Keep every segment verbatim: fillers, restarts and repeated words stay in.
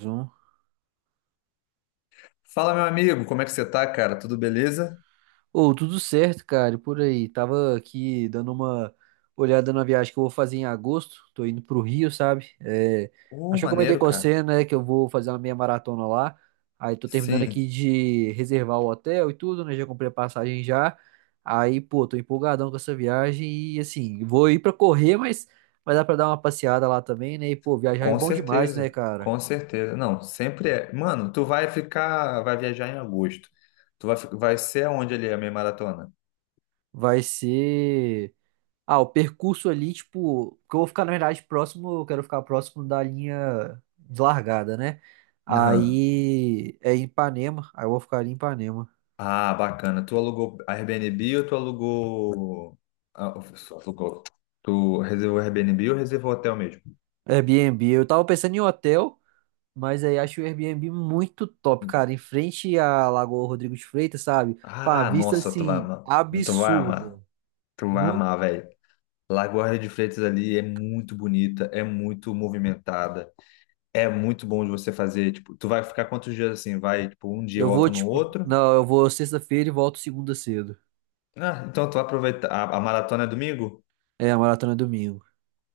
um Fala, meu amigo, como é que você tá, cara? Tudo beleza? Ô, tudo certo, cara, e por aí. Tava aqui dando uma olhada na viagem que eu vou fazer em agosto. Tô indo pro Rio, sabe? É, Uh, Acho que eu comentei maneiro, com cara. você, né, que eu vou fazer uma meia maratona lá. Aí tô terminando aqui Sim, de reservar o hotel e tudo, né? Já comprei a passagem já. Aí, pô, tô empolgadão com essa viagem e assim, vou ir pra correr, mas vai dar pra dar uma passeada lá também, né? E, pô, viajar é com bom demais, né, certeza. cara? Com certeza. Não, sempre é. Mano, tu vai ficar, vai viajar em agosto. Tu vai, fi- vai ser aonde ali a meia maratona? Vai ser. Ah, o percurso ali, tipo, que eu vou ficar, na verdade, próximo, eu quero ficar próximo da linha de largada, né? Aham. Aí é em Ipanema, aí eu vou ficar ali em Ipanema. Ah, bacana. Tu alugou Airbnb ou tu alugou ah, alugou. Tu reservou Airbnb ou reservou hotel mesmo? Airbnb, eu tava pensando em hotel, mas aí acho o Airbnb muito top, cara, em frente à Lagoa Rodrigo de Freitas, sabe? Com a Ah, vista, nossa, tu vai assim, amar. Tu vai amar. absurda. Tu vai No, amar, velho. Lagoa de Freitas ali é muito bonita, é muito movimentada, é muito bom de você fazer. Tipo, tu vai ficar quantos dias assim? Vai, tipo, um dia e eu vou, volta no tipo, outro? não, eu vou sexta-feira e volto segunda cedo. Ah, então tu vai aproveitar, a, a maratona é domingo? É, a maratona é domingo.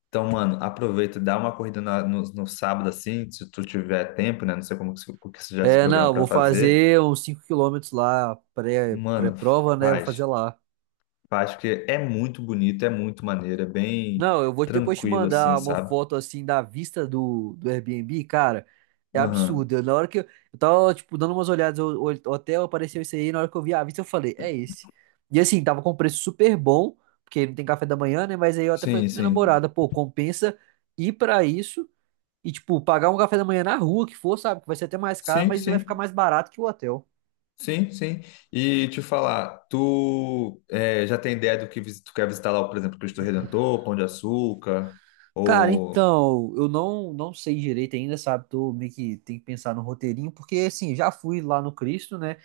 Então, mano, aproveita, dá uma corrida na- no, no sábado assim, se tu tiver tempo, né? Não sei como que, se- o que você já se É, programa não, pra vou fazer. fazer uns cinco quilômetros lá, pré, Mano, pré-prova, né? Vou fazer faz, lá. faz, porque é muito bonito, é muito maneiro, é bem Não, eu vou depois te tranquilo assim, mandar uma sabe? foto assim da vista do, do Airbnb, cara. É Aham, absurdo. Eu- Na hora que eu, eu tava, tipo, dando umas olhadas, o o hotel apareceu isso aí, na hora que eu vi a vista, eu falei, é esse. E assim, tava com preço super bom, porque não tem café da manhã, né? Mas aí eu até falei sim, com minha sim. namorada, pô, compensa ir pra isso e, tipo, pagar um café da manhã na rua que for, sabe? Que vai ser até mais caro, Sim, mas ainda vai ficar sim. mais barato que o hotel. Sim, sim. E te falar, tu eh, já tem ideia do que visi- tu quer visitar lá, por exemplo, Cristo Redentor, Pão de Açúcar Cara, ou? então, eu não não sei direito ainda, sabe? Tô meio que tem que pensar no roteirinho, porque assim, já fui lá no Cristo, né?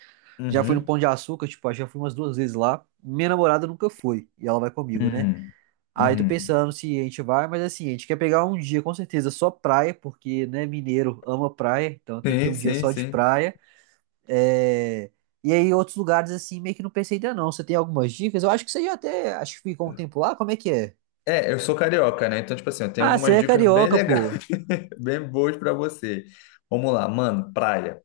Já fui no Uhum, Pão de Açúcar, tipo, acho que já fui umas duas vezes lá. Minha namorada nunca foi, e ela vai comigo, né? uhum, Aí tô uhum. pensando se a gente vai, mas assim, a gente quer pegar um dia com certeza só praia, porque, né, mineiro ama praia, então tem que ter Sim, um dia sim, só de sim. praia. É... E aí outros lugares assim, meio que não pensei ainda não. Você tem algumas dicas? Eu acho que você já até, acho que ficou um tempo lá, como é que é? É, eu sou carioca, né? Então, tipo assim, eu tenho Ah, você algumas é dicas bem carioca, legais, pô. bem boas pra você. Vamos lá, mano, praia.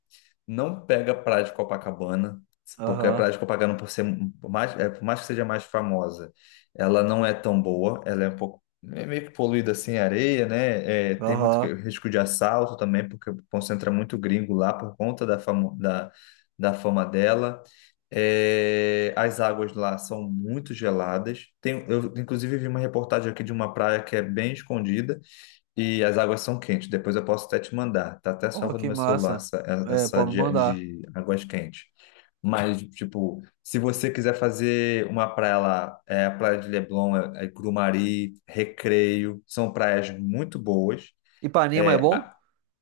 Não pega praia de Copacabana, porque a Aham. praia de Copacabana, por ser mais, é, por mais que seja mais famosa, ela não é tão boa, ela é um pouco, é meio que poluída assim, areia, né? É, tem muito Aham. que- risco de assalto também, porque concentra muito gringo lá por conta da, famo, da, da fama dela. É, as águas lá são muito geladas. Tem, eu, inclusive, vi uma reportagem aqui de uma praia que é bem escondida e as águas são quentes. Depois eu posso até te mandar. Tá até Oh, salvo no que meu celular massa. essa, é, É, essa pode me de, mandar. de águas quentes. Mas, tipo, se você quiser fazer uma praia lá, é a Praia de Leblon, é, é Grumari, Recreio, são praias muito boas. Ipanema é É, bom? a-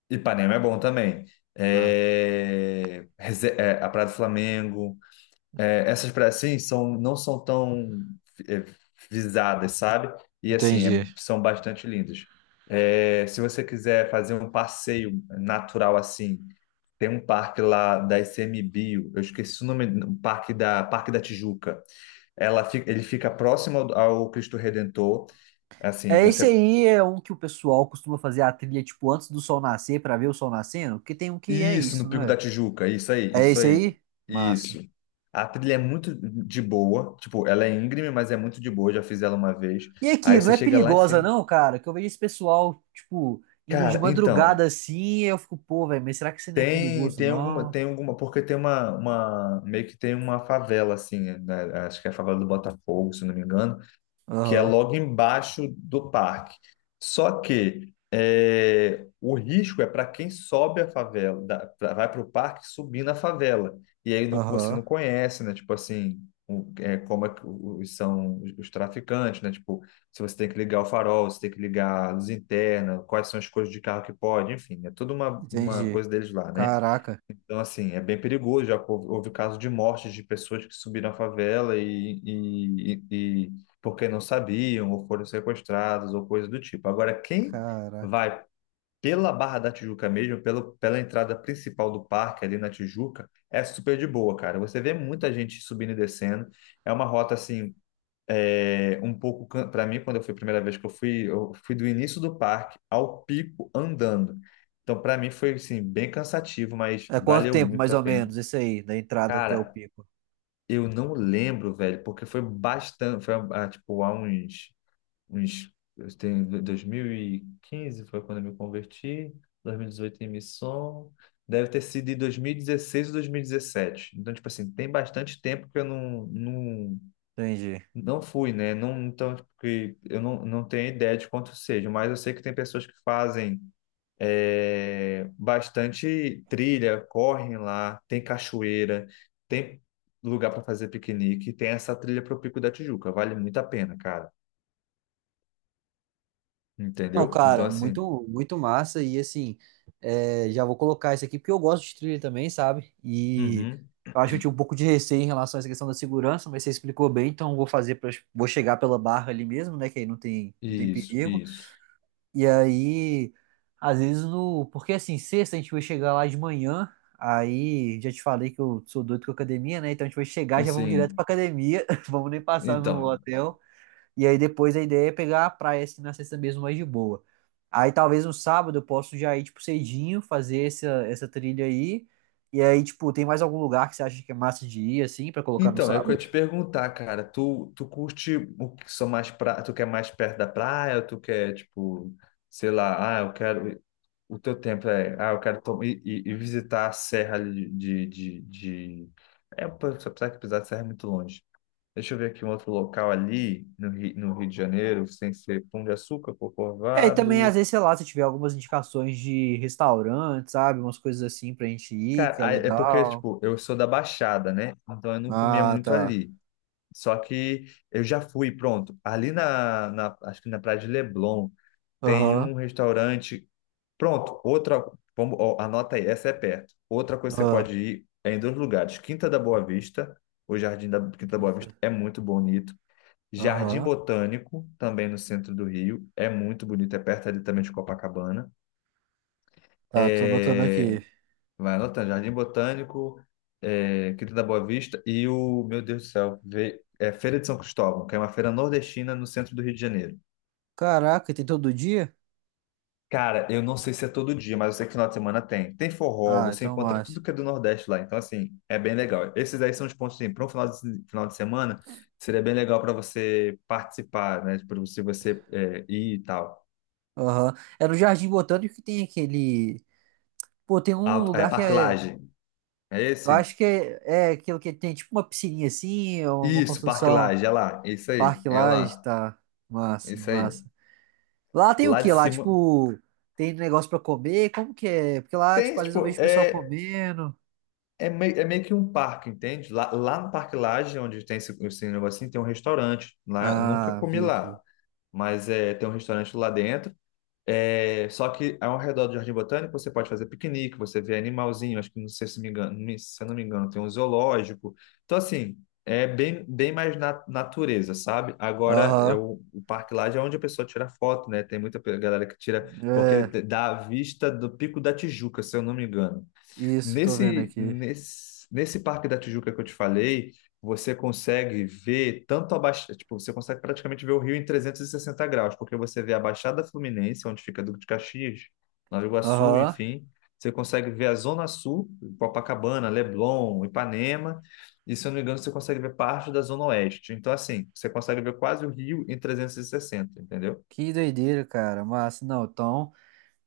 Ipanema é bom também. Tá. É, Reze- é, a Praia do Flamengo é, essas praias assim são, não são tão é, visadas, sabe? E assim, é- Entendi. são bastante lindas. É, se você quiser fazer um passeio natural assim, tem um parque lá da ICMBio, eu esqueci o nome, um parque da Parque da Tijuca. Ela fica, ele fica próximo ao, ao Cristo Redentor. Assim, É, você. esse aí é um que o pessoal costuma fazer a trilha, tipo, antes do sol nascer, pra ver o sol nascendo, porque tem um que é Isso, isso, no não Pico da é? Tijuca, isso aí, É isso esse aí, aí? Massa. isso. A trilha é muito de boa, tipo, ela é íngreme, mas é muito de boa, já fiz ela uma vez. E aqui, Aí não você é chega lá em perigosa cima. não, cara? Que eu vejo esse pessoal, tipo, indo de Cara, madrugada então, assim, e eu fico, pô, velho, mas será que isso não é tem perigoso, tem alguma, não? tem alguma, porque tem uma, uma meio que tem uma favela assim, né? Acho que é a favela do Botafogo, se não me engano, que é Aham, logo embaixo do parque. Só que é, o risco é para quem sobe a favela, da- pra- vai para o parque subir na favela. E aí não- você aham, não conhece, né? Tipo assim, o- é, como é que os, são os os traficantes, né? Tipo, se você tem que ligar o farol, se tem que ligar a luz interna, quais são as coisas de carro que pode, enfim, é toda uma, uma entendi. coisa deles lá, né? Caraca, Então, assim, é bem perigoso. Já houve, houve casos de mortes de pessoas que subiram à favela e, e, e, e porque não sabiam, ou foram sequestradas, ou coisa do tipo. Agora, quem caraca. vai pela Barra da Tijuca mesmo, pelo, pela entrada principal do parque ali na Tijuca, é super de boa, cara. Você vê muita gente subindo e descendo. É uma rota, assim, é, um pouco. Para mim, quando eu fui a primeira vez que eu fui eu fui do início do parque ao pico andando. Então para mim foi assim bem cansativo, mas É quanto valeu tempo, mais muito a ou pena. menos, esse aí, da entrada até o Cara, pico? eu não lembro, velho, porque foi bastante, foi ah, tipo há uns uns. Eu tenho dois mil e quinze, foi quando eu me converti, dois mil e dezoito em missão, deve ter sido de dois mil e dezesseis ou dois mil e dezessete. Então, tipo assim, tem bastante tempo que eu não, não Entendi. não fui, né? Não, então, tipo, que eu não, não tenho ideia de quanto seja, mas eu sei que tem pessoas que fazem é, bastante trilha, correm lá, tem cachoeira, tem lugar para fazer piquenique, tem essa trilha para o Pico da Tijuca, vale muito a pena, cara. Não, Entendeu? Então, cara, assim, muito, muito massa. E assim, é, já vou colocar isso aqui porque eu gosto de trilha também, sabe? E uhum, eu acho que eu tinha um pouco de receio em relação a essa questão da segurança, mas você explicou bem, então eu vou fazer, pra, vou chegar pela barra ali mesmo, né? Que aí não tem, não tem isso, perigo. isso. E aí, às vezes no. Porque assim, sexta a gente vai chegar lá de manhã, aí já te falei que eu sou doido com academia, né? Então a gente vai chegar, já vamos direto Assim, pra academia, vamos nem passar no então, hotel. E aí depois a ideia é pegar a praia assim na sexta mesmo mais de boa. Aí talvez no sábado eu posso já ir tipo cedinho, fazer essa, essa trilha aí. E aí, tipo, tem mais algum lugar que você acha que é massa de ir assim pra colocar no então, é o que eu sábado? ia te perguntar, cara. Tu, tu curte o que? São mais pra, tu quer mais perto da praia, ou tu quer, tipo, sei lá, ah, eu quero. O teu tempo é, ah, eu quero to- e, e- e visitar a serra ali de, de, de... É, pô, só precisa que pisar de serra é muito longe. Deixa eu ver aqui um outro local ali no Rio, no Rio de Janeiro, sem ser Pão de Açúcar, É, e também às Corcovado. vezes, sei lá, se tiver algumas indicações de restaurante, sabe? Umas coisas assim pra gente ir, Cara, que é aí é porque, legal. tipo, eu sou da Baixada, né? Então eu não comia Ah, muito tá. ali. Só que eu já fui, pronto. Ali na, na acho que na Praia de Leblon, tem Aham. um restaurante. Pronto, outra, vamos, ó, anota aí, essa é perto. Outra coisa que você Aham. pode ir é em dois lugares, Quinta da Boa Vista. O Jardim da Quinta da Boa Vista Quinta. é muito bonito. Jardim Aham. Botânico, também no centro do Rio, é muito bonito, é perto ali também de Copacabana. Tá, tô anotando É, aqui. vai anotando, Jardim Botânico, é, Quinta da Boa Vista e o, meu Deus do céu, vê- é Feira de São Cristóvão, que é uma feira nordestina no centro do Rio de Janeiro. Caraca, tem todo dia? Cara, eu não sei se é todo dia, mas eu sei que final de semana tem. Tem forró, Ah, você então encontra massa. tudo que é do Nordeste lá. Então, assim, é bem legal. Esses aí são os pontos, assim, para um final de, final de semana, seria bem legal para você participar, né? Para você, você é, ir e tal. Aham. É no Jardim Botânico que tem aquele. Pô, tem um Alto, é, lugar que Parque é. Lage. É Eu esse? acho que é, é aquilo que tem tipo uma piscininha assim, ou uma Isso, Parque construção, Lage, é lá. É isso aí, parque é lá, lá. tá. É Massa, isso aí. massa. Lá tem o Lá de quê? Lá, cima. tipo, tem negócio pra comer? Como que é? Porque lá, Tem, tipo, às vezes eu tipo, vejo o pessoal é, comendo. é, meio, é meio que um parque, entende? Lá, lá no Parque Lage, onde tem esse, esse negocinho, tem um restaurante. Lá, eu nunca Ah, comi vi aqui. lá, mas é, tem um restaurante lá dentro. É, só que ao redor do Jardim Botânico você pode fazer piquenique, você vê animalzinho, acho que não sei se me engano, me- se eu não me engano, tem um zoológico. Então, assim, é bem, bem mais na natureza, sabe? Agora, é Aham. o, o parque lá já é onde a pessoa tira foto, né? Tem muita pe- galera que tira, porque ele É, te- dá a vista do Pico da Tijuca, se eu não me engano. isso, tô vendo Nesse, aqui. nesse, nesse Parque da Tijuca que eu te falei, você consegue ver tanto a Baixada, tipo, você consegue praticamente ver o Rio em trezentos e sessenta graus, porque você vê a Baixada Fluminense, onde fica Duque de Caxias, Nova Iguaçu, Aham. enfim. Você consegue ver a Zona Sul, Copacabana, Leblon, Ipanema, e se eu não me engano, você consegue ver parte da Zona Oeste. Então, assim, você consegue ver quase o Rio em trezentos e sessenta, entendeu? Que doideira, cara. Massa, não, então.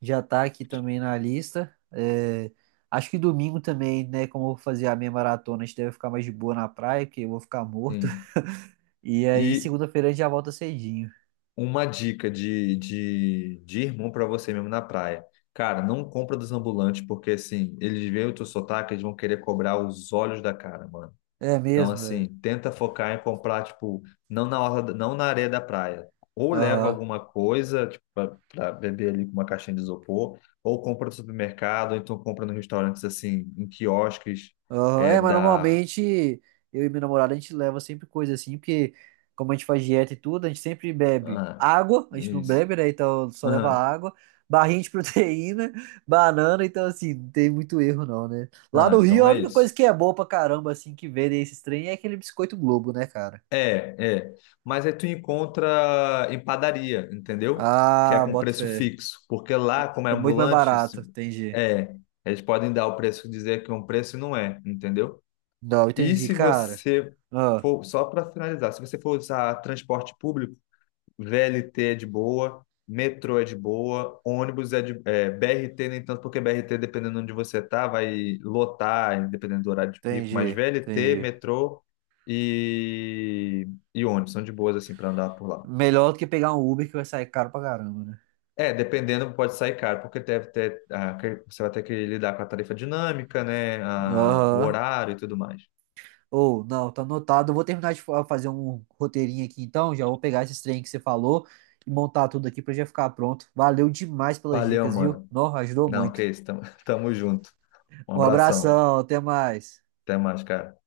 Já tá aqui também na lista. É, acho que domingo também, né? Como eu vou fazer a minha maratona, a gente deve ficar mais de boa na praia, porque eu vou ficar morto. Sim. E aí, E segunda-feira, a gente já volta cedinho. uma dica de, de, de irmão para você mesmo na praia. Cara, não compra dos ambulantes, porque assim, eles veem o teu sotaque, eles vão querer cobrar os olhos da cara, mano. É Então, mesmo, velho. assim, tenta focar em comprar, tipo, não na orla, da- não na areia da praia. Ou leva Aham. alguma coisa, tipo, pra, pra beber ali com uma caixinha de isopor, ou compra no supermercado, ou então compra nos restaurantes, assim, em quiosques, Aham, é é, mas da. normalmente eu e minha namorada a gente leva sempre coisa assim, porque como a gente faz dieta e tudo, a gente sempre bebe Ah, água, a gente não isso. bebe, né? Então só leva Aham. água, barrinha de proteína, banana, então assim, não tem muito erro não, né? Lá Não, no Rio então a é única coisa isso. que é boa pra caramba, assim, que vendem esses trem é aquele biscoito Globo, né, cara? É, é. Mas aí tu encontra em padaria, entendeu? Que é Ah, com bota preço fé. fixo. Porque lá, como é É muito mais ambulante, se- barato, entendi. é, eles podem dar o preço, dizer que é um preço e não é, entendeu? Não, E entendi, se cara. você Ah, for, só para finalizar, se você for usar transporte público, V L T é de boa, metrô é de boa, ônibus é de. é, B R T nem tanto, porque B R T, dependendo de onde você tá, vai lotar, dependendo do horário de pico, mas entendi, V L T, entendi. metrô e, e ônibus são de boas, assim, para andar por lá. Melhor do que pegar um Uber que vai sair caro pra caramba, né? É, dependendo, pode sair caro, porque deve ter, ah, que- você vai ter que lidar com a tarifa dinâmica, né? A- o Aham. horário e tudo mais. Ou, não, tá anotado. Eu vou terminar de fa- fazer um roteirinho aqui então. Já vou pegar esses trem que você falou e montar tudo aqui pra já ficar pronto. Valeu demais pelas Valeu, dicas, viu? mano. Não, ajudou Não, muito. que isso, tamo, tamo junto. Um Um abração. abração, até mais. Até mais, cara.